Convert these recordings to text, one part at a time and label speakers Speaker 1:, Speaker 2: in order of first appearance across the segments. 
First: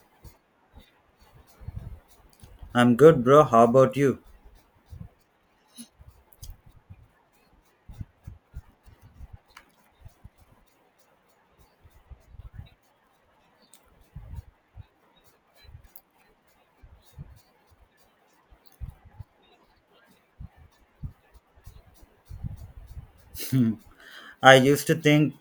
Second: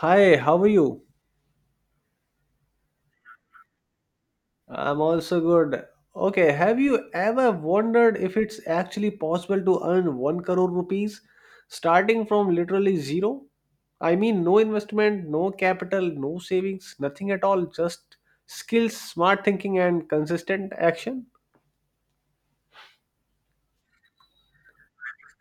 Speaker 1: Hi, how are you?
Speaker 2: I'm good, bro. How about you?
Speaker 1: I'm also good. Okay, have you ever wondered if it's actually possible to earn 1 crore rupees starting from literally zero? I mean, no investment, no capital, no savings, nothing at all, just skills, smart thinking, and consistent action.
Speaker 2: Hmm. I used to think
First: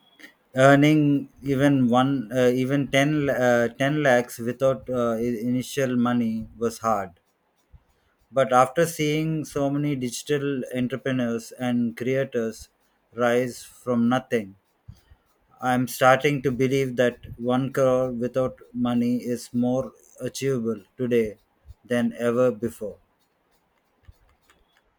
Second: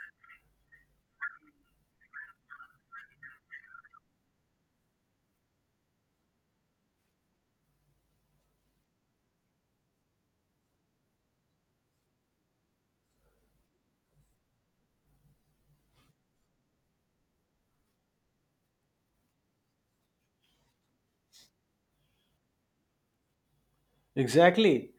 Speaker 2: earning even 10 lakhs without initial money was hard. But after seeing so many digital entrepreneurs and creators rise from nothing, I'm starting to believe that one crore without money is more achievable today than ever before.
Speaker 1: Exactly.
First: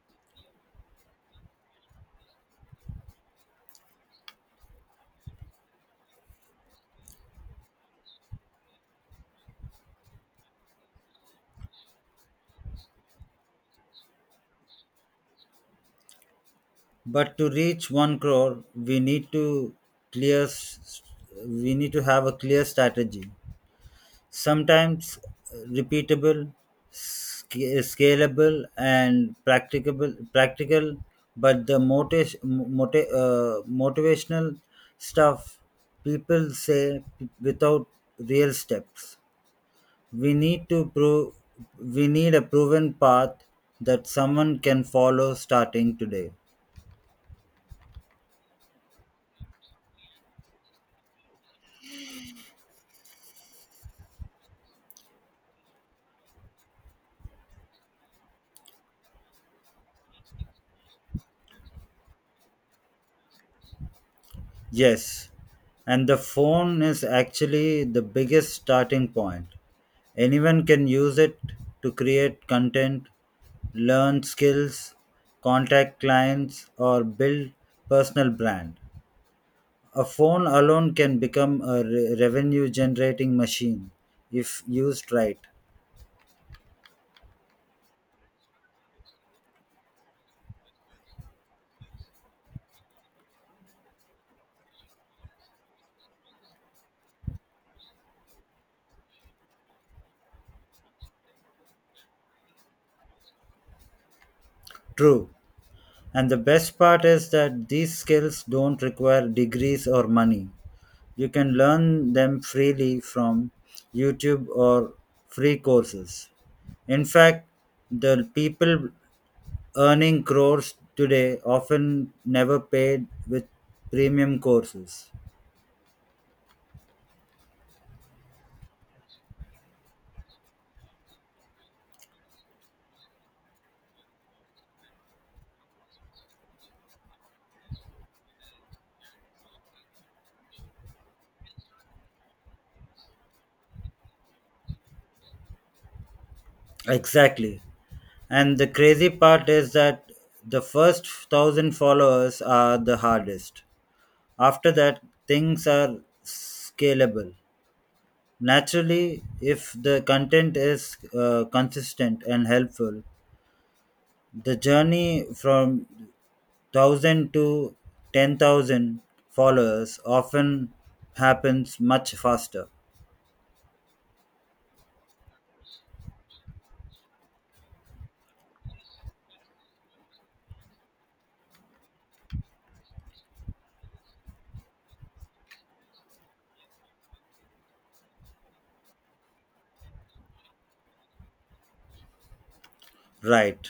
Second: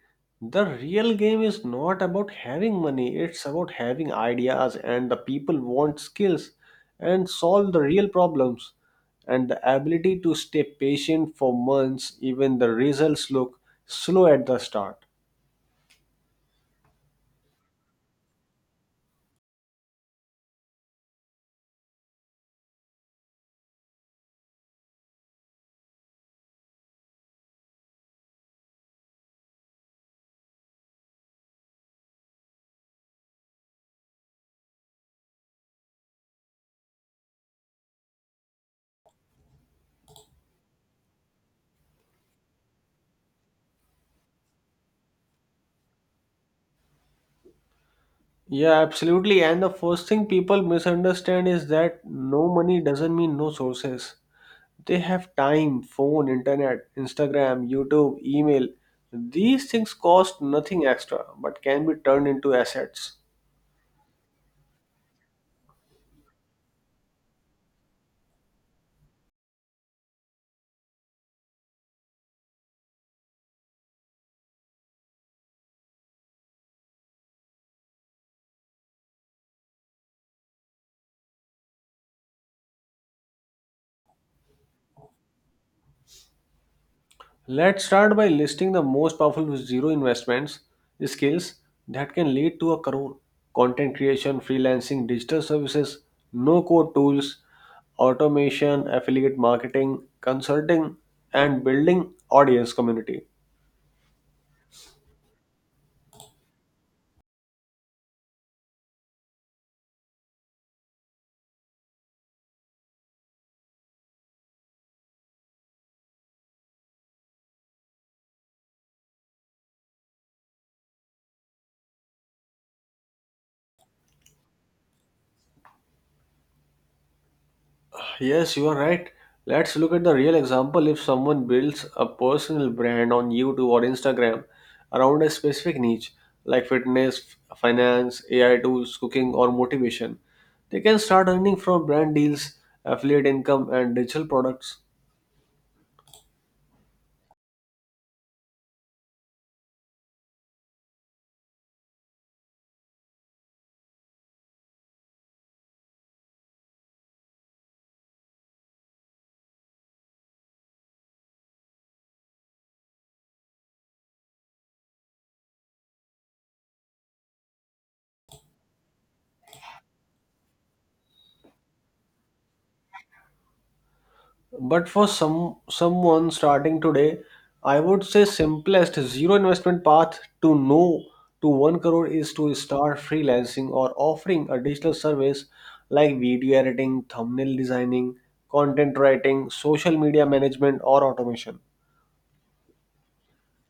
Speaker 1: The real game is not about having money, it's about having ideas and the people want skills and solve the real problems and the ability to stay patient for months even the results look slow at the start.
Speaker 2: But to reach one crore, clear. s- we need to have a clear strategy. Sometimes, repeatable, scalable, and practicable. practical, but the motiv- uh, motivational stuff people say without real steps. We need to prove. We need a proven path that someone can follow starting today.
Speaker 1: Yeah, absolutely. And the first thing people misunderstand is that no money doesn't mean no sources. They have time, phone, internet, Instagram, YouTube, email. These things cost nothing extra but can be turned into assets.
Speaker 2: Yes, and the phone is actually the biggest starting point. Anyone can use it to create content, learn skills, contact clients, or build personal brand. A phone alone can become a revenue generating machine if used right.
Speaker 1: Let's start by listing the most powerful zero investments skills that can lead to a career. Content creation, freelancing, digital services, no code tools, automation, affiliate marketing, consulting, and building audience community.
Speaker 2: True. And the best part is that these skills don't require degrees or money. You can learn them freely from YouTube or free courses. In fact, the people earning crores today often never paid with premium courses.
Speaker 1: Yes, you are right. Let's look at the real example. If someone builds a personal brand on YouTube or Instagram around a specific niche like fitness, finance, AI tools, cooking, or motivation, they can start earning from brand deals, affiliate income, and digital products.
Speaker 2: Exactly. And the crazy part is that the first thousand followers are the hardest. After that, things are scalable. Naturally, if the content is consistent and helpful, the journey from 1000 to 10,000 followers often happens much faster.
Speaker 1: But for someone starting today, I would say simplest zero investment path to no to one crore is to start freelancing or offering a digital service like video editing, thumbnail designing, content writing, social media management or automation.
Speaker 2: Right.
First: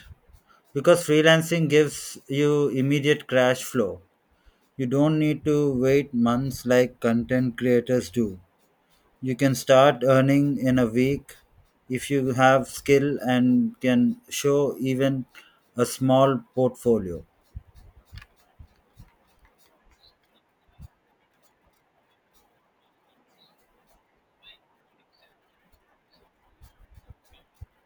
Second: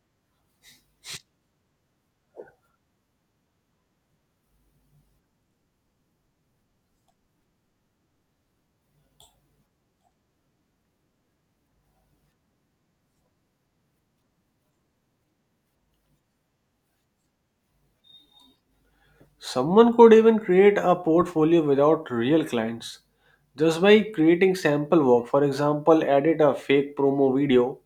Speaker 2: Because freelancing gives you immediate cash flow. You don't need to wait months like content creators do. You can start earning in a week if you have skill and can show even a small portfolio.
Speaker 1: Someone could even create a portfolio without real clients just by creating sample work. For example, edit a fake promo video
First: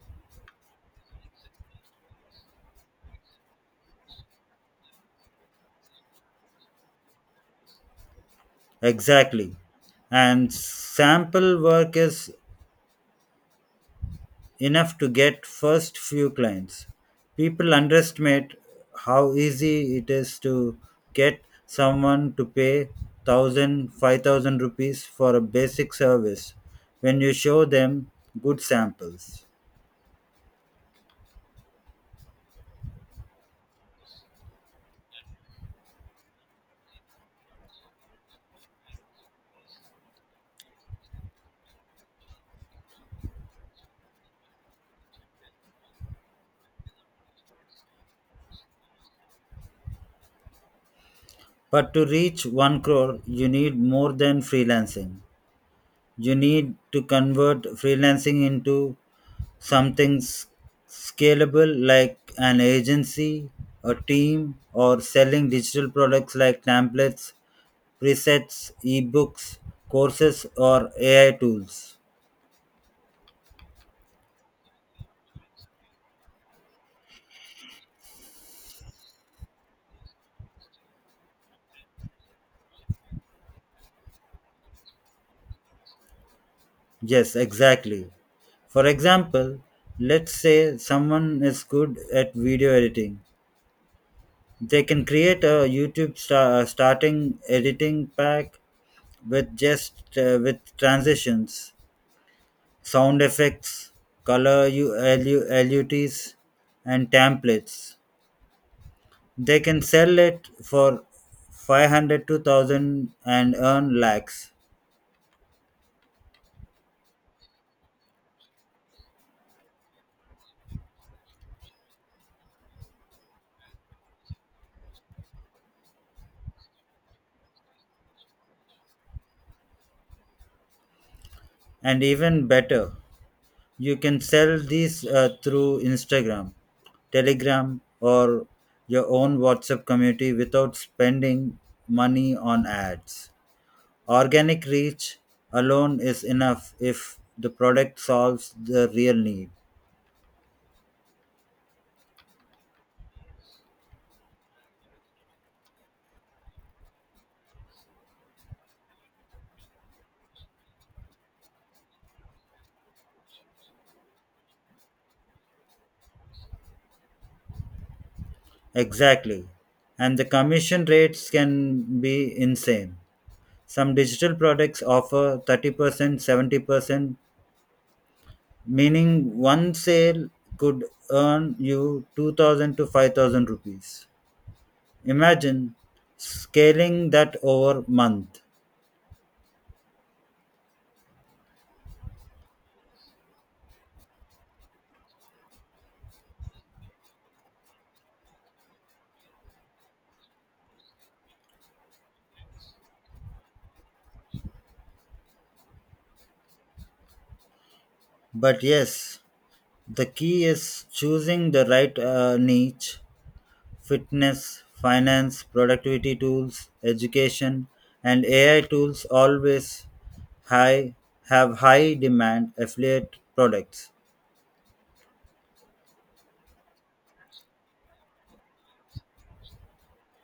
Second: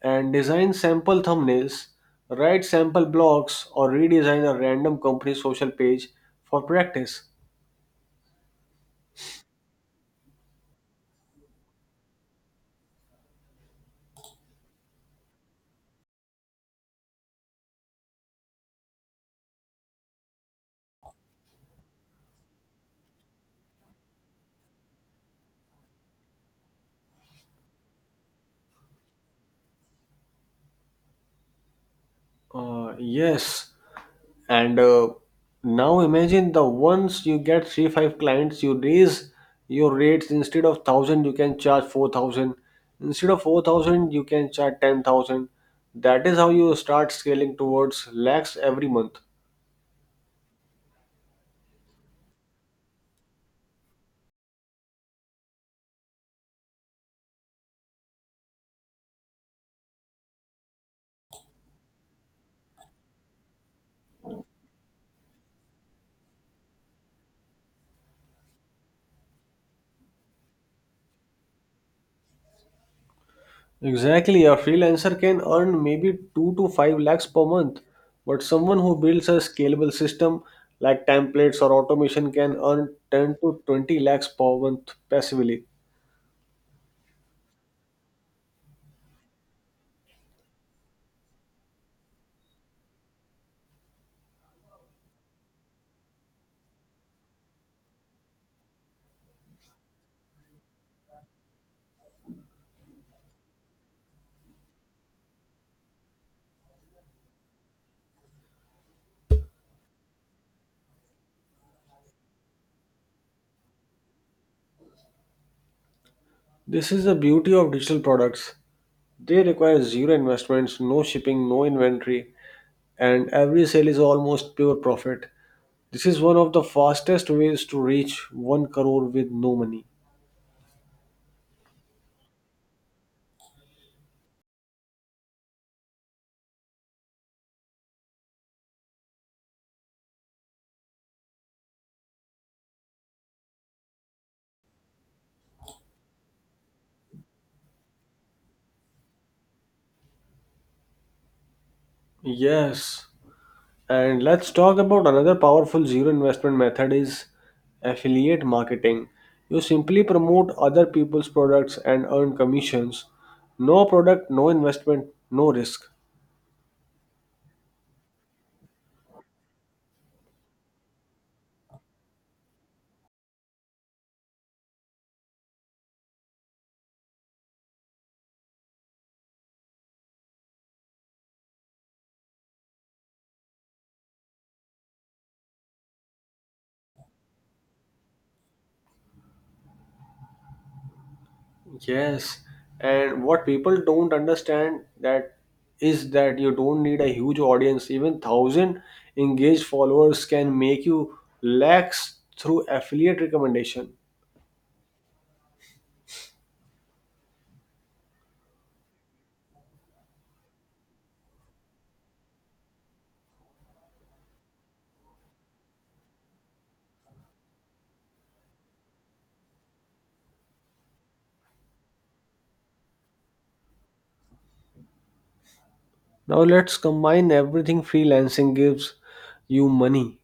Speaker 1: and design sample thumbnails, write sample blogs, or redesign a random company social page for practice.
Speaker 2: Exactly. And sample work is enough to get first few clients. People underestimate how easy it is to get someone to pay 1,000, 5,000 rupees for a basic service when you show them good samples.
Speaker 1: Yes, and now imagine the once you get three five clients, you raise your rates instead of thousand, you can charge 4,000. Instead of 4,000, you can charge 10,000. That is how you start scaling towards lakhs every month.
Speaker 2: But to reach 1 crore, you need more than freelancing. You need to convert freelancing into something scalable like an agency, a team, or selling digital products like templates, presets, ebooks, courses, or AI tools.
Speaker 1: Exactly, a freelancer can earn maybe 2 to 5 lakhs per month, but someone who builds a scalable system like templates or automation can earn 10 to 20 lakhs per month passively.
Speaker 2: Yes, exactly. For example, let's say someone is good at video editing. They can create a YouTube starting editing pack with just, with transitions, sound effects, color LUTs, and templates. They can sell it for 500 to 1000 and earn lakhs.
Speaker 1: This is the beauty of digital products. They require zero investments, no shipping, no inventory, and every sale is almost pure profit. This is one of the fastest ways to reach 1 crore with no money.
Speaker 2: And even better, you can sell these through Instagram, Telegram, or your own WhatsApp community without spending money on ads. Organic reach alone is enough if the product solves the real need.
Speaker 1: Yes, and let's talk about another powerful zero investment method is affiliate marketing. You simply promote other people's products and earn commissions. No product, no investment, no risk.
Speaker 2: Exactly. And the commission rates can be insane. Some digital products offer 30%, 70%, meaning one sale could earn you 2000 to 5000 rupees. Imagine scaling that over month.
Speaker 1: Yes. And what people don't understand that is that you don't need a huge audience. Even thousand engaged followers can make you lakhs through affiliate recommendation.
Speaker 2: But yes, the key is choosing the right niche: fitness, finance, productivity tools, education, and AI tools always high have high demand affiliate products.
Speaker 1: Now let's combine everything freelancing gives you money,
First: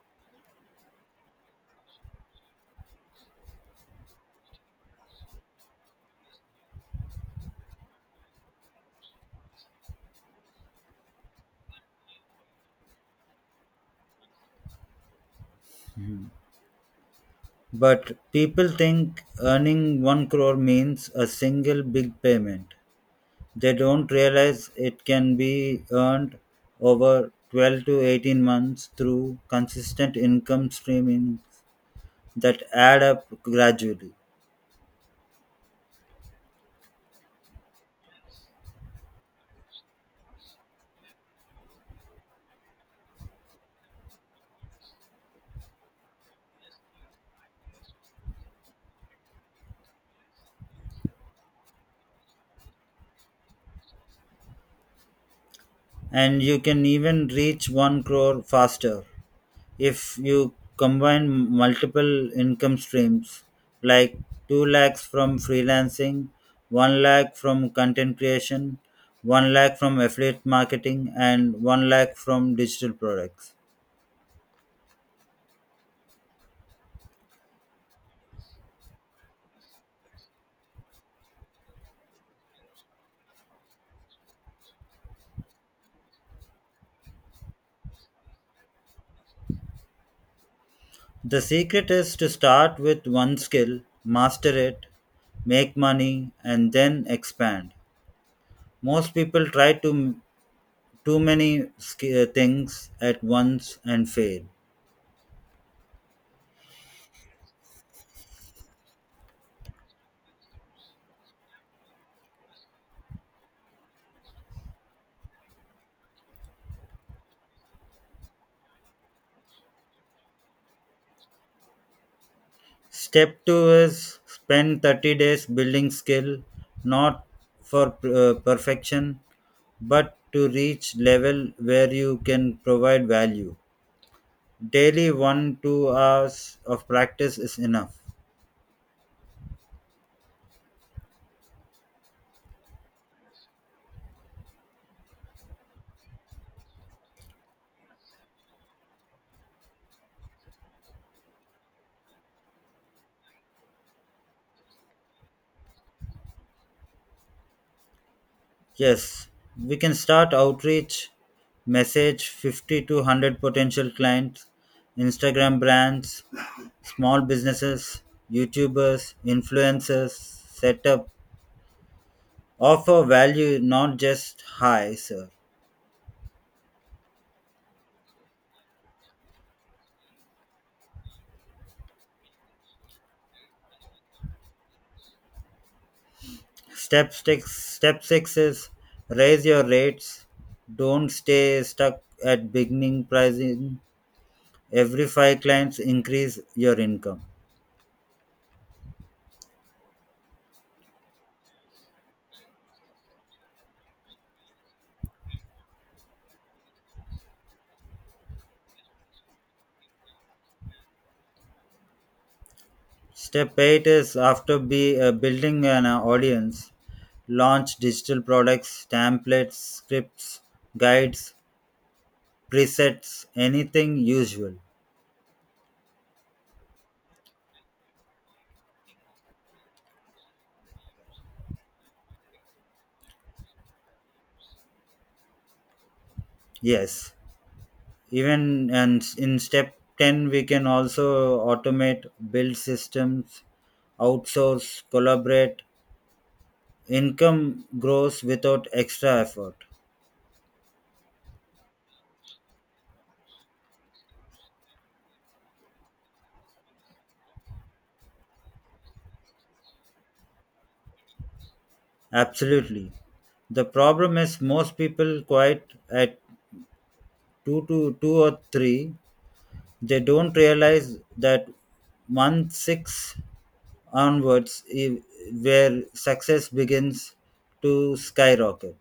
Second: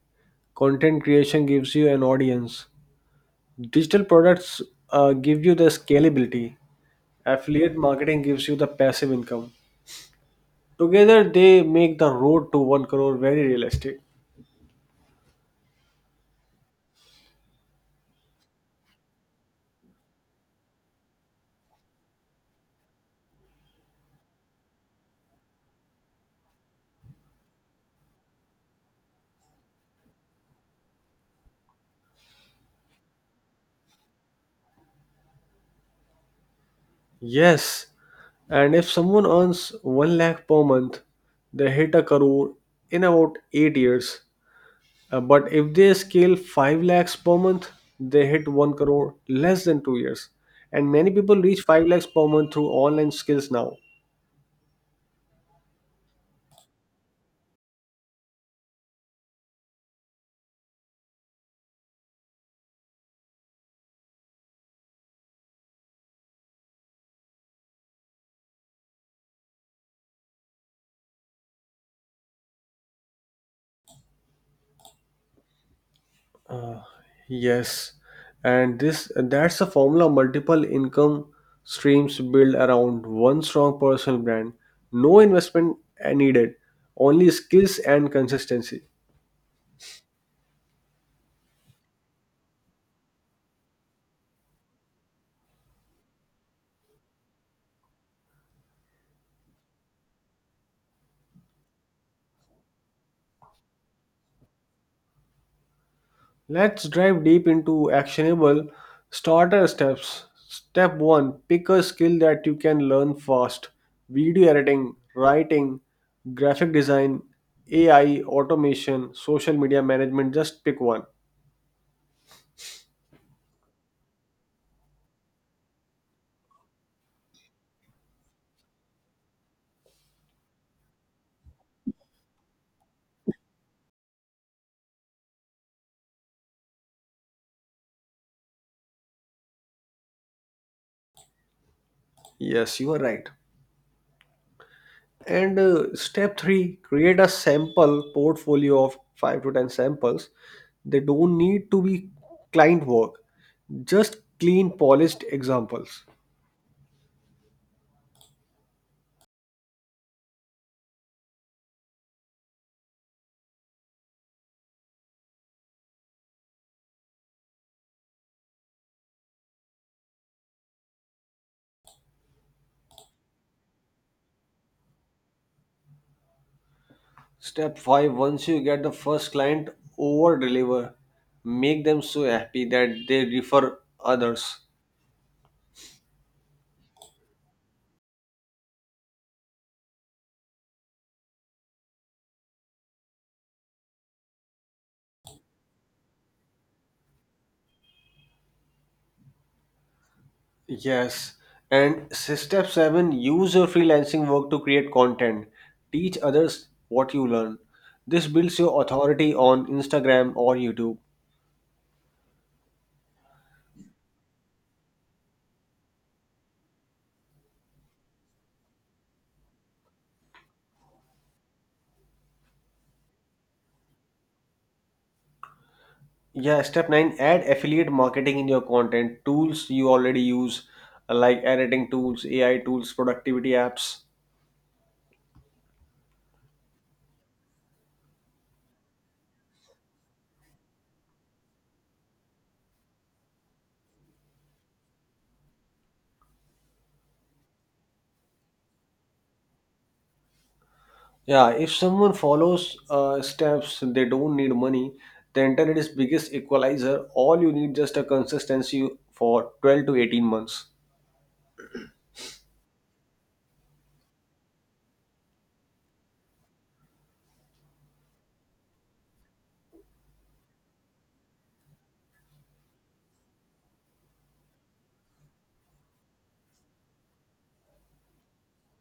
Speaker 1: content creation gives you an audience, digital products give you the scalability, affiliate marketing gives you the passive income. Together, they make the road to 1 crore very realistic.
Speaker 2: But people think earning 1 crore means a single big payment. They don't realize it can be earned over 12 to 18 months through consistent income streaming that add up gradually.
Speaker 1: Yes, and if someone earns 1 lakh per month, they hit a crore in about 8 years. But if they scale 5 lakhs per month, they hit 1 crore less than 2 years. And many people reach 5 lakhs per month through online skills now.
Speaker 2: And you can even reach 1 crore faster if you combine multiple income streams like 2 lakhs from freelancing, 1 lakh from content creation, 1 lakh from affiliate marketing, and 1 lakh from digital products.
Speaker 1: Yes, and this that's a formula multiple income streams build around one strong personal brand. No investment needed, only skills and consistency.
Speaker 2: The secret is to start with one skill, master it, make money, and then expand. Most people try to too many sk- things at once and fail.
Speaker 1: Let's dive deep into actionable starter steps. Step 1, pick a skill that you can learn fast video editing, writing, graphic design, AI, automation, social media management. Just pick one.
Speaker 2: Step two is spend 30 days building skill, not for perfection, but to reach level where you can provide value. Daily 1 2 hours of practice is enough.
Speaker 1: Yes, you are right. And step 3, create a sample portfolio of 5 to 10 samples. They don't need to be client work, just clean, polished examples.
Speaker 2: Yes, we can start outreach, message 50 to 100 potential clients, Instagram brands, small businesses, YouTubers, influencers, set up offer value not just highs.
Speaker 1: Step 5, once you get the first client, over deliver. Make them so happy that they refer others.
Speaker 2: Step six is raise your rates. Don't stay stuck at beginning pricing. Every five clients, increase your income.
Speaker 1: Yes. And step 7, use your freelancing work to create content. Teach others what you learn. This builds your authority on Instagram or YouTube.
Speaker 2: Step eight is after building an audience, launch digital products, templates, scripts, guides, presets, anything usual.
Speaker 1: Yeah. Step 9, add affiliate marketing in your content. Tools you already use, like editing tools, AI tools, productivity apps.
Speaker 2: Yes. even and in step 10, we can also automate, build systems, outsource, collaborate. Income grows without extra effort.
Speaker 1: Yeah, if someone follows steps, they don't need money. The internet is biggest equalizer. All you need just a consistency for 12 to 18 months.
Speaker 2: Absolutely. The problem is most people quite at 2 to 2 or 3. They don't realize that month 6 onwards, i- where success begins to skyrocket.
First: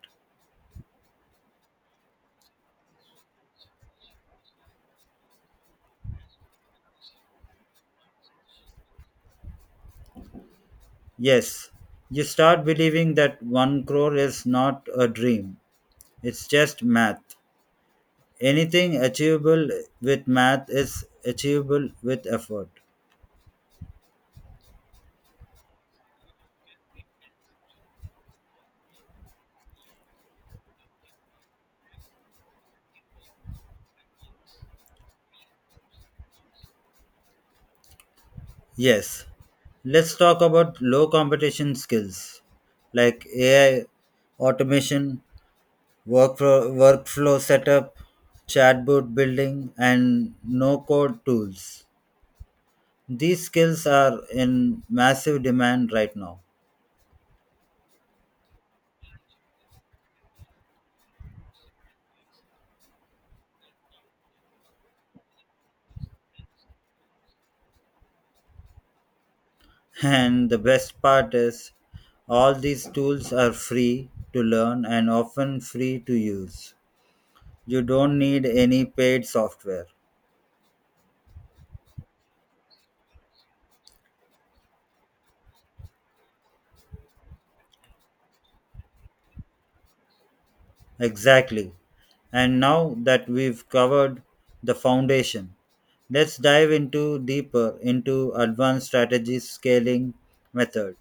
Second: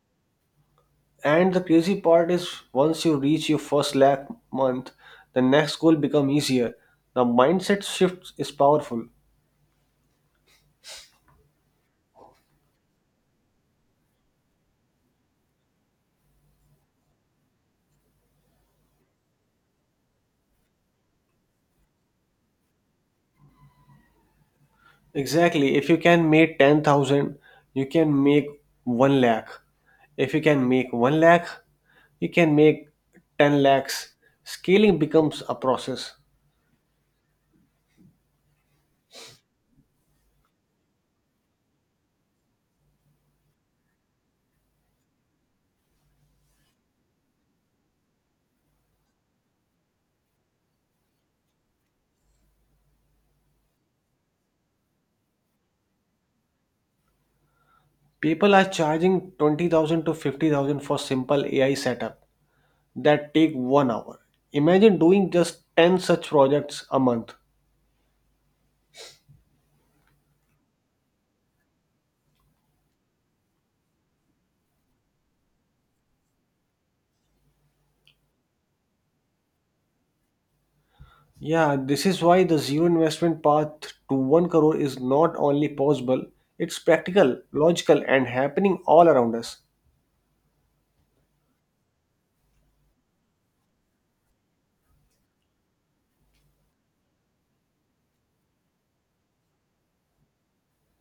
Speaker 1: And the crazy part is once you reach your first lakh month, the next goal become easier. The mindset shift is powerful.
Speaker 2: Yes, you start believing that one crore is not a dream, it's just math. Anything achievable with math is achievable with effort.
Speaker 1: Exactly. If you can make 10,000, you can make 1 lakh. If you can make 1 lakh, you can make 10 lakhs. Scaling becomes a process.
Speaker 2: Yes, let's talk about low competition skills like AI, automation, workflow setup, chatbot building, and no code tools. These skills are in massive demand right now.
Speaker 1: People are charging 20,000 to 50,000 for simple AI setup that take 1 hour. Imagine doing just 10 such projects a month.
Speaker 2: And the best part is, all these tools are free to learn and often free to use. You don't need any paid software.
Speaker 1: Yeah, this is why the zero investment path to 1 crore is not only possible, it's practical, logical and happening all around us.
Speaker 2: Exactly. And now that we've covered the foundation, let's dive into deeper into advanced strategies, scaling method,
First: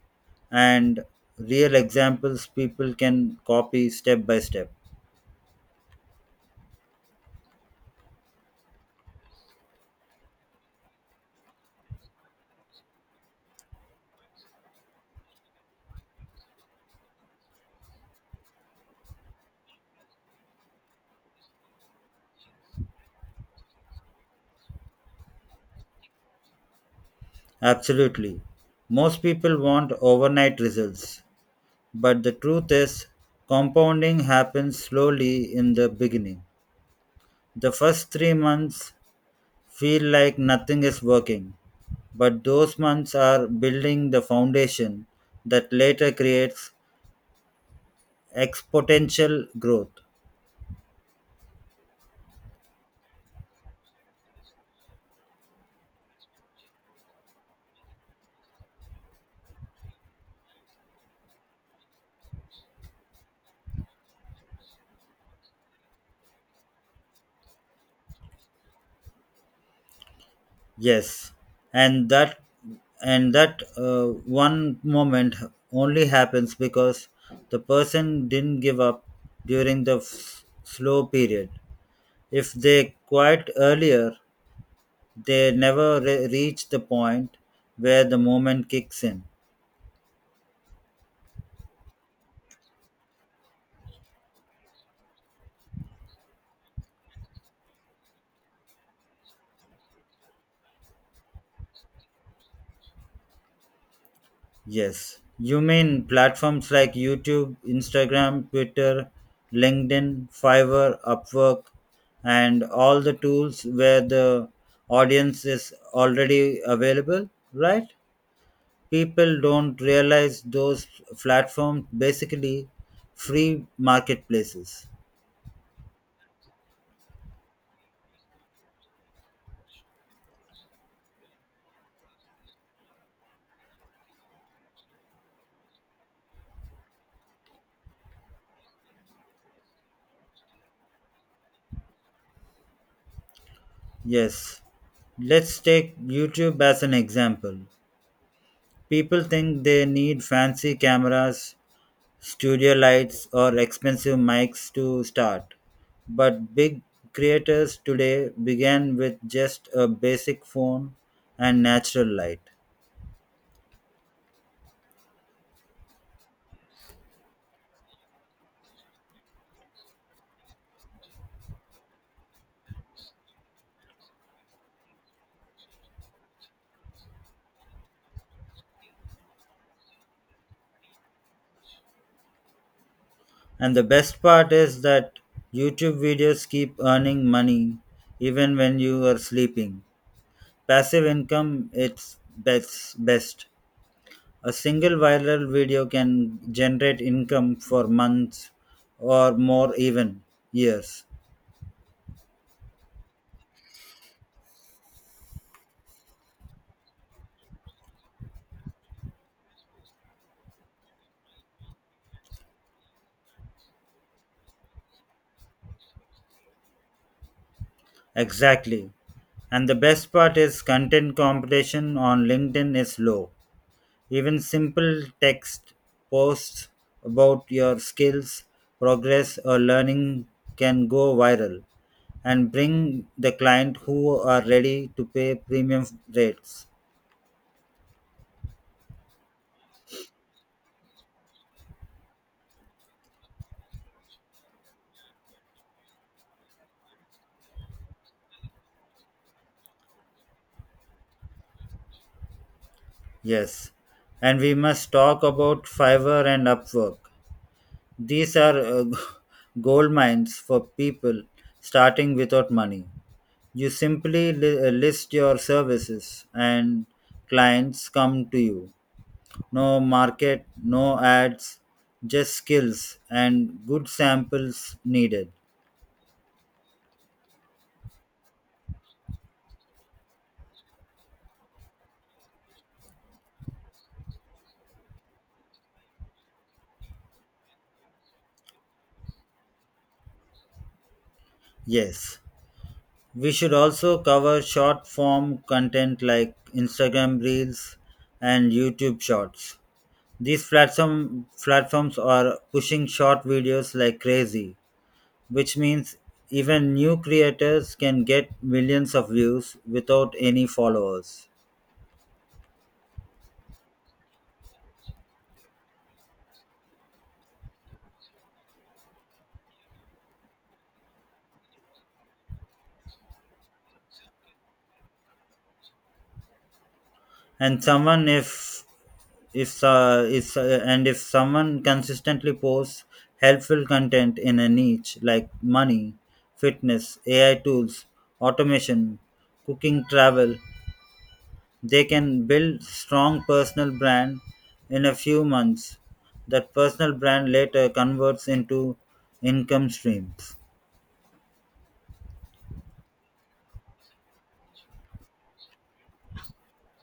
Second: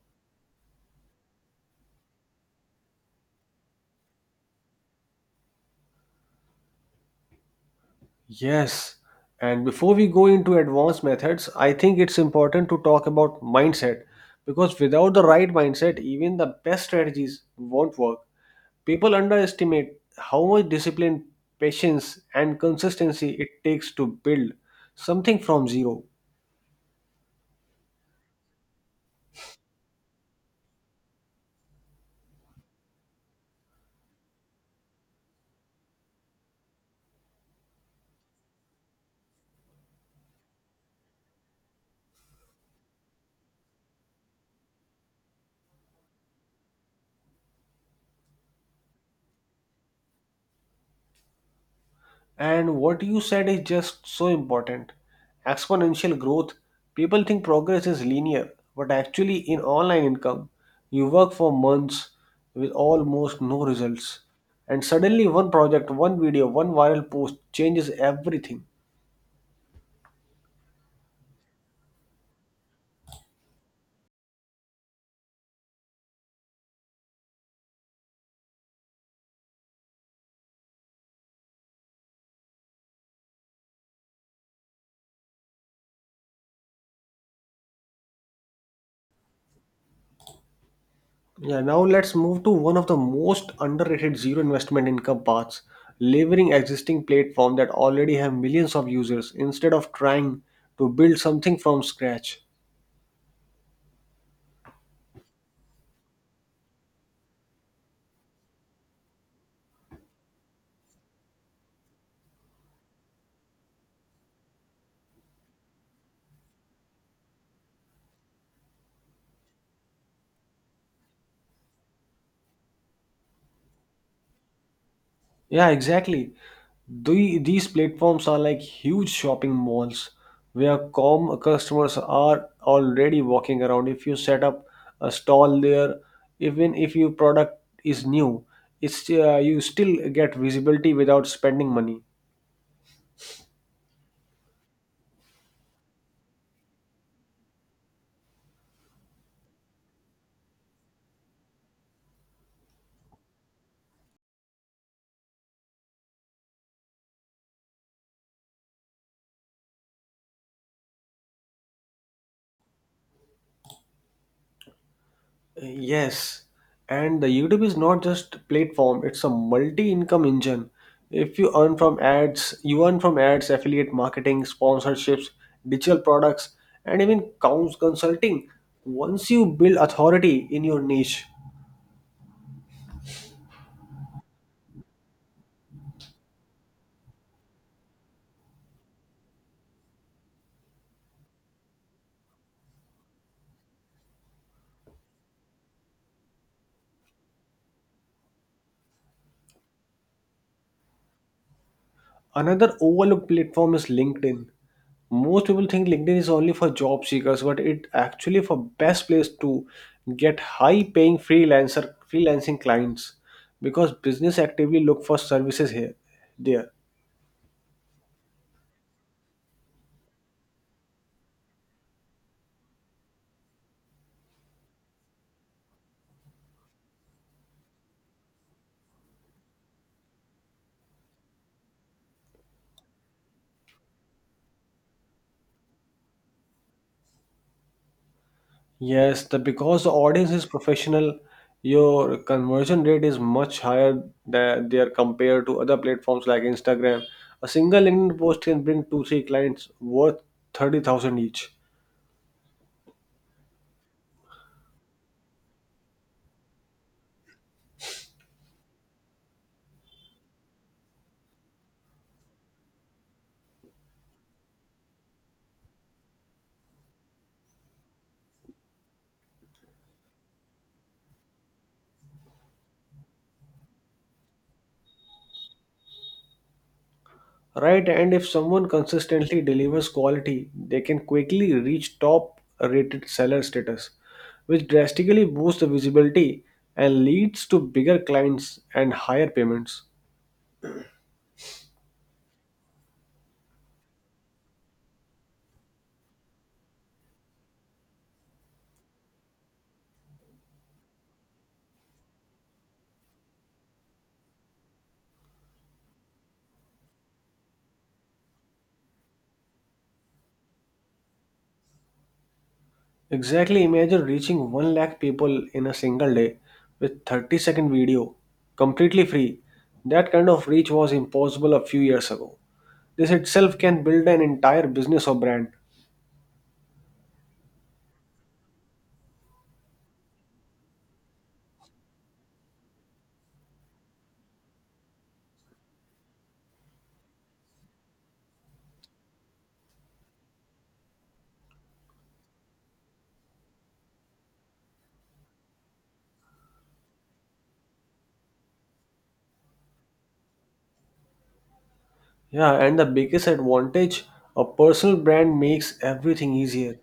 Speaker 2: and real examples people can copy step by step.
Speaker 1: Yes. And before we go into advanced methods, I think it's important to talk about mindset because without the right mindset, even the best strategies won't work. People underestimate how much discipline, patience, and consistency it takes to build something from zero.
Speaker 2: Absolutely. Most people want overnight results, but the truth is, compounding happens slowly in the beginning. The first 3 months feel like nothing is working, but those months are building the foundation that later creates exponential growth.
Speaker 1: And what you said is just so important. Exponential growth. People think progress is linear, but actually, in online income, you work for months with almost no results. And suddenly, one project, one video, one viral post changes everything.
Speaker 2: Yes, and that and that one moment only happens because the person didn't give up during the slow period. If they quit earlier, they never reach the point where the moment kicks in.
Speaker 1: Yeah, now let's move to one of the most underrated zero investment income paths leveraging existing platforms that already have millions of users instead of trying to build something from scratch.
Speaker 2: Yes. You mean platforms like YouTube, Instagram, Twitter, LinkedIn, Fiverr, Upwork, and all the tools where the audience is already available, right? People don't realize those platforms basically free marketplaces.
Speaker 1: Yeah, exactly. These platforms are like huge shopping malls where com customers are already walking around. If you set up a stall there, even if your product is new, it's you still get visibility without spending money.
Speaker 2: Yes. Let's take YouTube as an example. People think they need fancy cameras, studio lights, or expensive mics to start. But big creators today began with just a basic phone and natural light.
Speaker 1: Yes, and the YouTube is not just platform, it's a multi-income engine. If you earn from ads, you earn from ads, affiliate marketing, sponsorships, digital products, and even consulting. Once you build authority in your niche,
Speaker 2: And the best part is that YouTube videos keep earning money even when you are sleeping. Passive income, it's best. A single viral video can generate income for months or more, even years.
Speaker 1: another overlooked platform is LinkedIn. Most people think LinkedIn is only for job seekers, but it actually for best place to get high paying freelancer freelancing clients because business actively look for services here there.
Speaker 2: Exactly. And the best part is content competition on LinkedIn is low. Even simple text posts about your skills, progress, or learning can go viral and bring the client who are ready to pay premium rates.
Speaker 1: Yes, the because the audience is professional, your conversion rate is much higher than there compared to other platforms like Instagram. A single LinkedIn post can bring two three clients worth 30,000 each.
Speaker 2: Yes. And we must talk about Fiverr and Upwork. These are gold mines for people starting without money. You simply list your services and clients come to you. No market, no ads, just skills and good samples needed.
Speaker 1: Right, and if someone consistently delivers quality, they can quickly reach top rated seller status, which drastically boosts the visibility and leads to bigger clients and higher payments.
Speaker 2: Yes. We should also cover short form content like Instagram Reels and YouTube Shorts. These platforms are pushing short videos like crazy, which means even new creators can get millions of views without any followers.
Speaker 1: Exactly, imagine reaching 1 lakh people in a single day with 30-second video completely free. That kind of reach was impossible a few years ago. This itself can build an entire business or brand.
Speaker 2: And someone if if uh, is uh, and if someone consistently posts helpful content in a niche like money, fitness, AI tools, automation, cooking, travel, they can build strong personal brand in a few months. That personal brand later converts into income streams.
Speaker 1: Yeah, and the biggest advantage a personal brand makes everything easier.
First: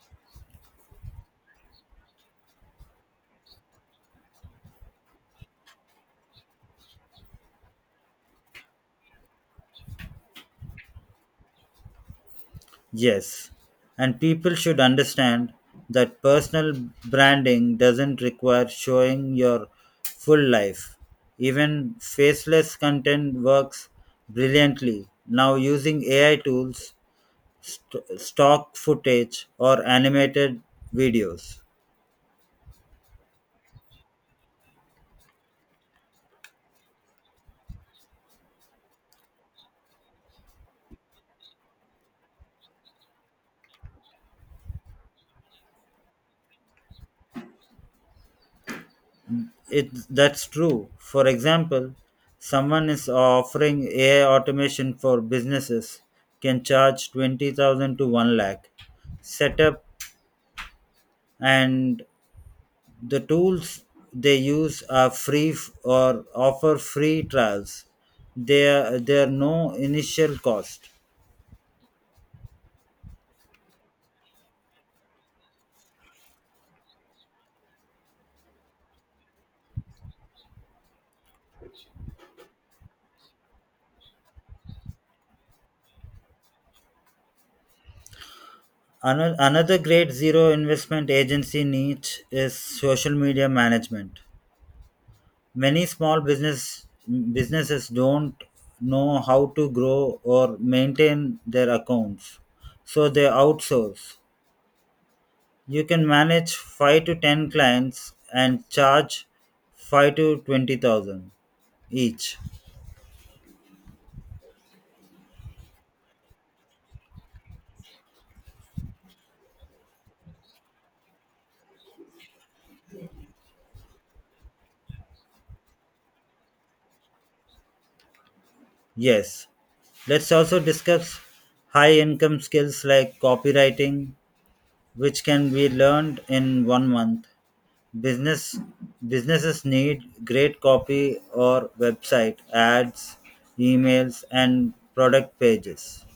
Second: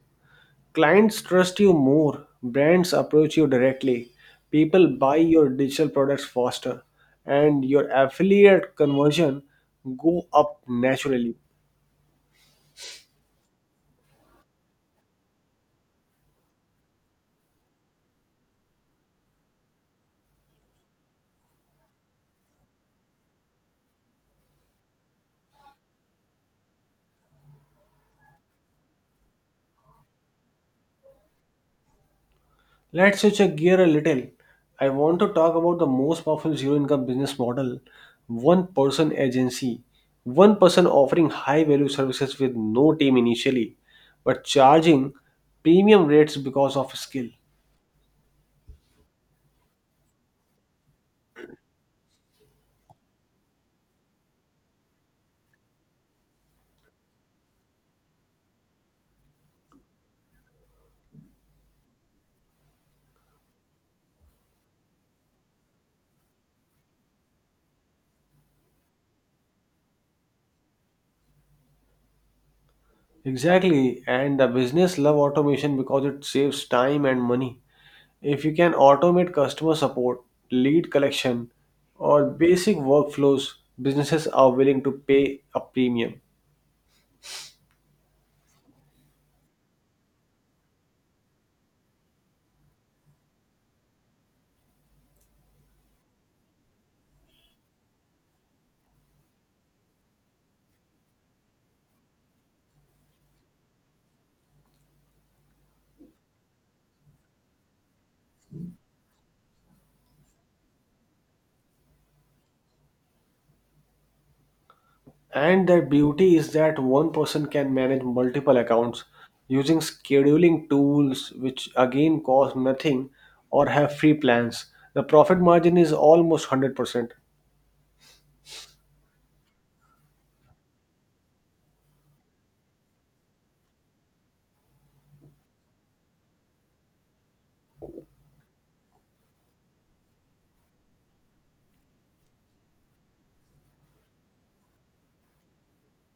Speaker 1: Clients trust you more, brands approach you directly, people buy your digital products faster, and your affiliate conversion go up naturally.
Speaker 2: Yes, and people should understand that personal branding doesn't require showing your full life. Even faceless content works brilliantly. Now, using AI tools, stock footage, or animated videos.
Speaker 1: Let's switch a gear a little. I want to talk about the most powerful zero income business model one person agency. One person offering high value services with no team initially, but charging premium rates because of skill.
Speaker 2: That's true. For example, someone is offering AI automation for businesses can charge 20,000 to 1 lakh setup, and the tools they use are free, or offer free trials. There are no initial cost.
Speaker 1: Exactly, and the business love automation because it saves time and money. If you can automate customer support, lead collection, or basic workflows, businesses are willing to pay a premium.
Speaker 2: Another great zero investment agency niche is social media management. Many small businesses don't know how to grow or maintain their accounts, so they outsource. You can manage 5 to 10 clients and charge 5 to 20,000 each.
Speaker 1: And their beauty is that one person can manage multiple accounts using scheduling tools, which again cost nothing or have free plans. The profit margin is almost 100%.
Speaker 2: Yes, let's also discuss high income skills like copywriting, which can be learned in 1 month. Business Businesses need great copy or website, ads, emails, and product pages.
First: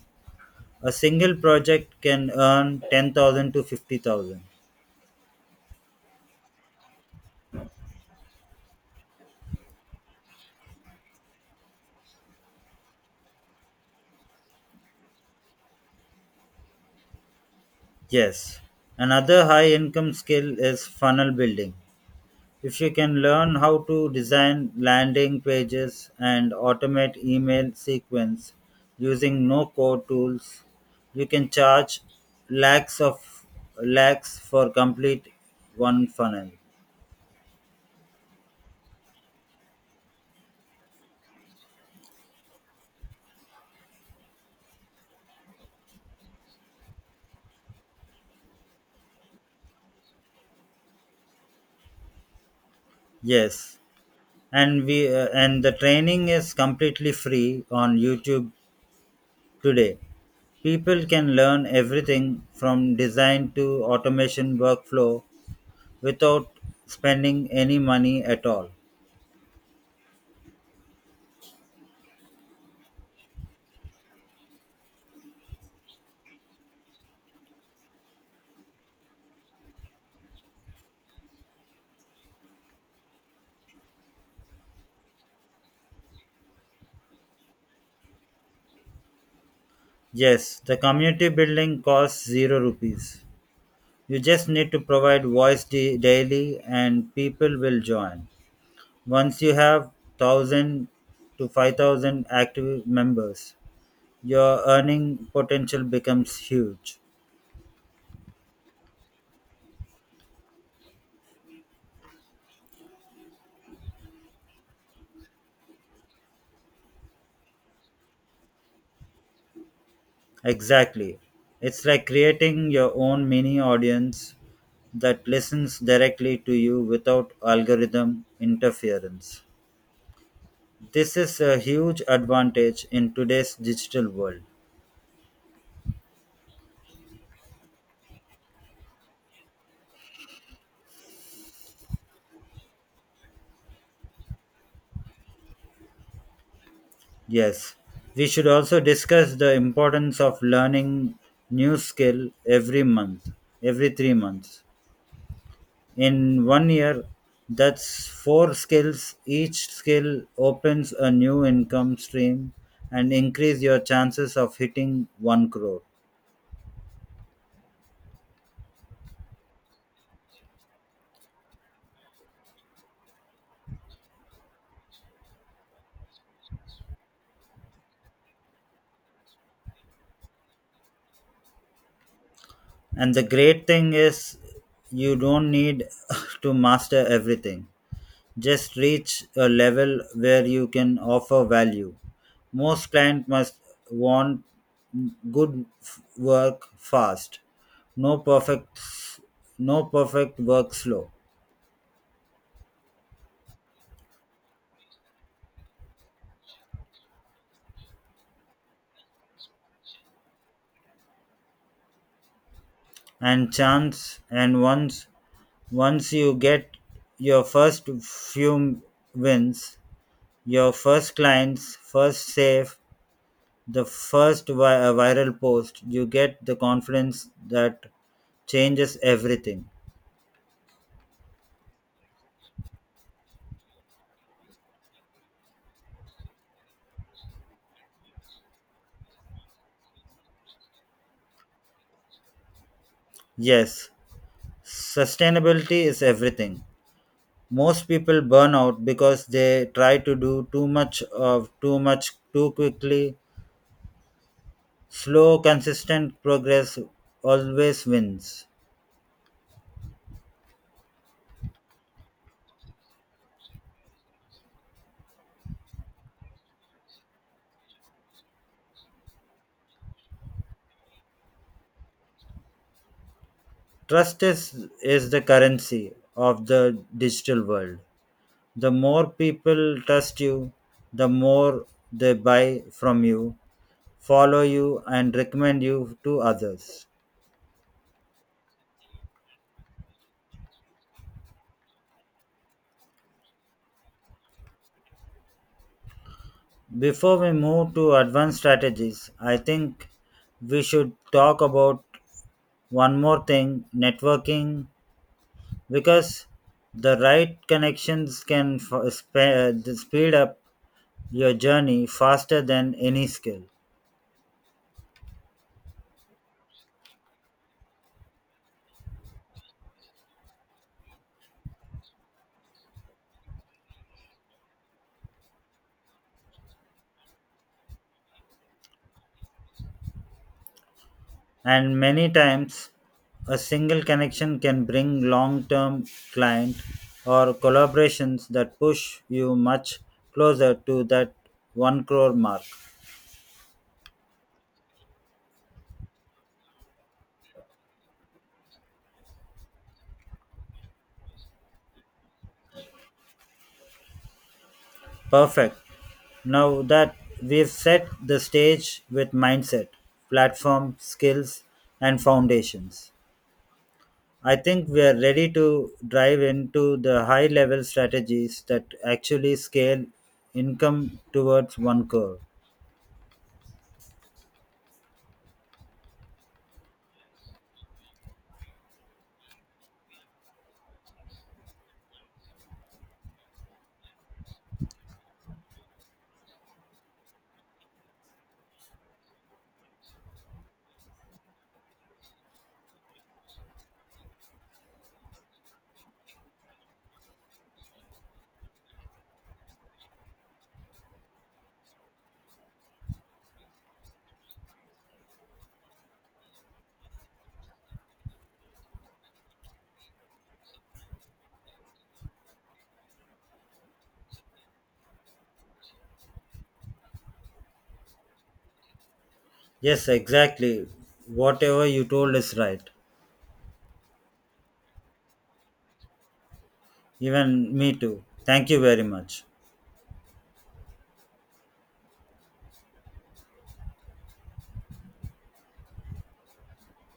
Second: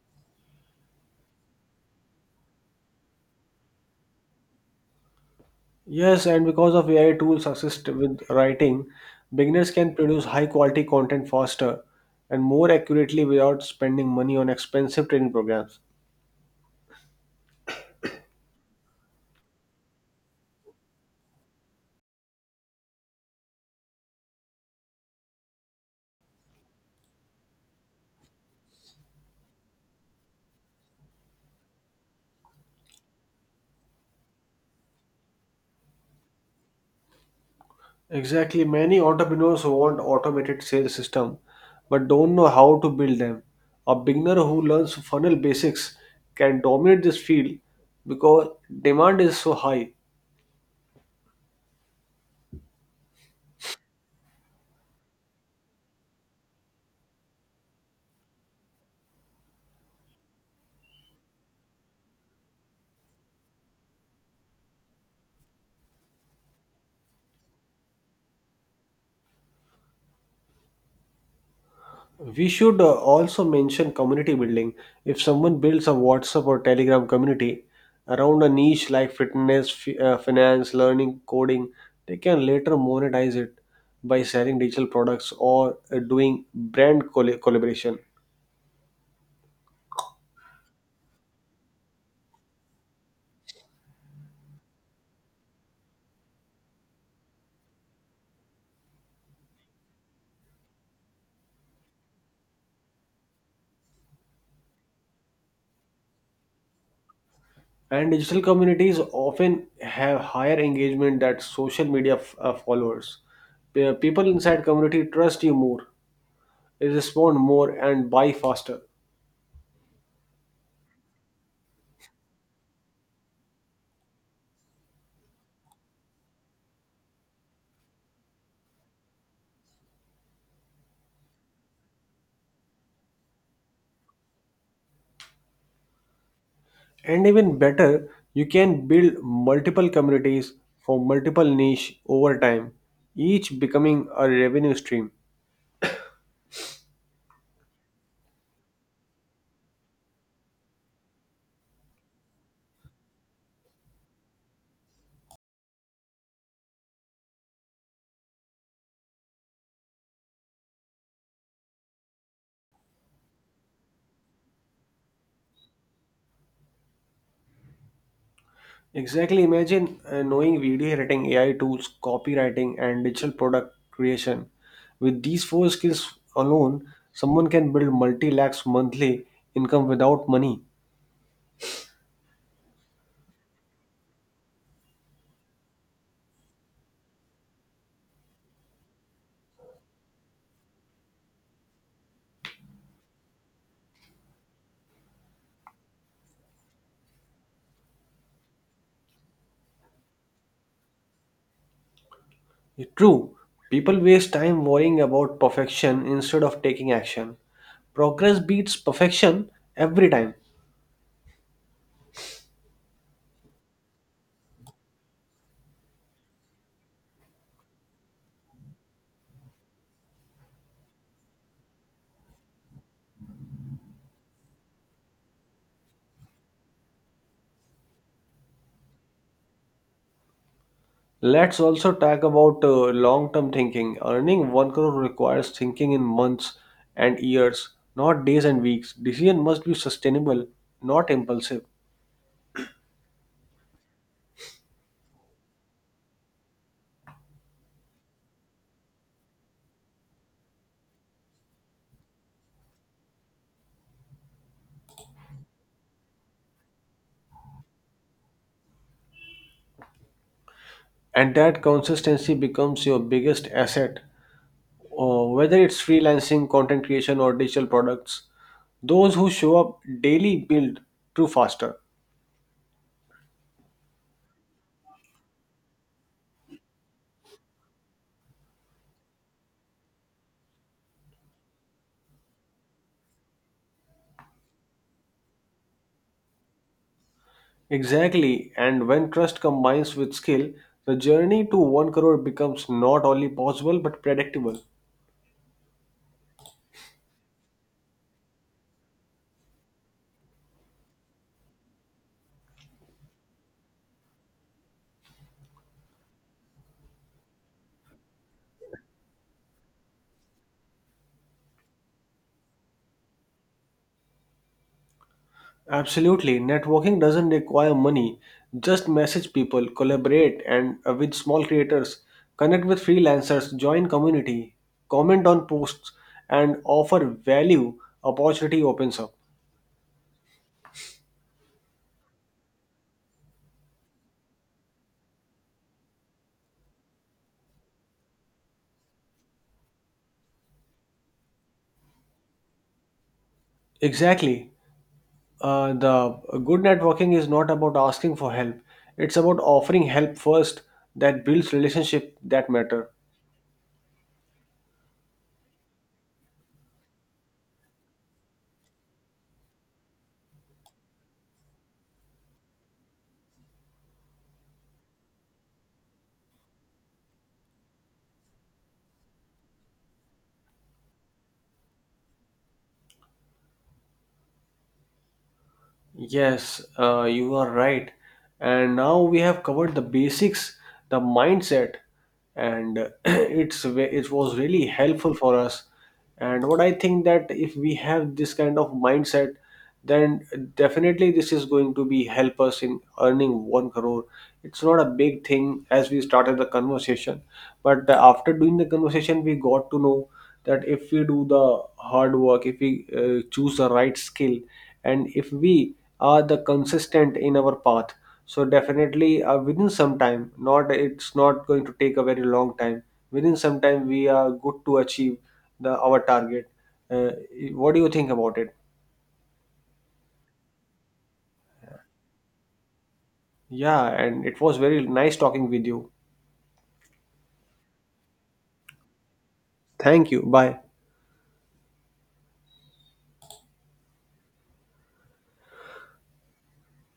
Speaker 2: A single project can earn 10,000 to 50,000.
Speaker 1: Yes, and because of AI tools assist with writing, beginners can produce high quality content faster and more accurately without spending money on expensive training programs.
Speaker 2: Yes. Another high income skill is funnel building. If she can learn how to design landing pages and automate email sequence using no code tools, you can charge lakhs of lakhs for complete one funnel.
Speaker 1: Exactly. Many entrepreneurs want automated sales system but don't know how to build them. A beginner who learns funnel basics can dominate this field because demand is so high.
Speaker 2: Yes, and we and the training is completely free on YouTube today. People can learn everything from design to automation workflow without spending any money at all.
Speaker 1: We should also mention community building. If someone builds a WhatsApp or Telegram community around a niche like fitness, finance, learning, coding, they can later monetize it by selling digital products or doing brand collaboration.
Speaker 2: Yes, the community building costs zero rupees. You just need to provide voice daily and people will join. Once you have 1000 to 5000 active members, your earning potential becomes huge.
Speaker 1: And digital communities often have higher engagement than social media followers. People inside community trust you more, respond more, and buy faster.
Speaker 2: Exactly. It's like creating your own mini audience that listens directly to you without algorithm interference. This is a huge advantage in today's digital world.
Speaker 1: And even better, you can build multiple communities for multiple niche over time, each becoming a revenue stream.
Speaker 2: Yes, we should also discuss the importance of learning new skill every 3 months. In 1 year, that's four skills. Each skill opens a new income stream and increase your chances of hitting 1 crore.
Speaker 1: Exactly. Imagine knowing video editing, AI tools, copywriting, and digital product creation. With these four skills alone, someone can build multi lakhs monthly income without money.
Speaker 2: And the great thing is you don't need to master everything. Just reach a level where you can offer value. Most clients must want good work fast, no perfect no perfect work slow.
Speaker 1: Yeah, true, people waste time worrying about perfection instead of taking action. Progress beats perfection every time.
Speaker 2: And once you get your first few wins, your first clients, first save, the first viral post, you get the confidence that changes everything.
Speaker 1: Let's also talk about long term thinking. Earning 1 crore requires thinking in months and years, not days and weeks. Decision must be sustainable, not impulsive.
Speaker 2: Yes, sustainability is everything. Most people burn out because they try to do too much too quickly. Slow, consistent progress always wins.
Speaker 1: And that consistency becomes your biggest asset. Whether it's freelancing, content creation, or digital products, those who show up daily build true faster.
Speaker 2: Trust is the currency of the digital world. The more people trust you, the more they buy from you, follow you, and recommend you to others.
Speaker 1: Exactly, and when trust combines with skill, the journey to 1 crore becomes not only possible but predictable.
Speaker 2: Before we move to advanced strategies, I think we should talk about one more thing: networking, because the right connections can speed up your journey faster than any skill.
Speaker 1: Absolutely. Networking doesn't require money. Just message people, collaborate and with small creators, connect with freelancers, join community, comment on posts and offer value opportunity opens up.
Speaker 2: And many times, a single connection can bring long-term client or collaborations that push you much closer to that 1 crore mark.
Speaker 1: Exactly. The good networking is not about asking for help. It's about offering help first that builds relationship that matter.
Speaker 2: Perfect. Now that we've set the stage with mindset, platform skills, and foundations, I think we are ready to drive into the high level strategies that actually scale income towards one curve.
Speaker 1: Yes, you are right. And now we have covered the basics, the mindset, and it was really helpful for us. And what I think that if we have this kind of mindset, then definitely this is going to be help us in earning one crore. It's not a big thing as we started the conversation, but after doing the conversation, we got to know that if we do the hard work if we choose the right skill and if we are the consistent in our path, so definitely within some time, not, it's not going to take a very long time, within some time we are good to achieve the our target. uh, what do you think about it?
Speaker 2: Yes, exactly. Whatever you told is right.
Speaker 1: Yeah, and it was very nice talking with you.
Speaker 2: Even me too. Thank you very much.
Speaker 1: Thank you, bye.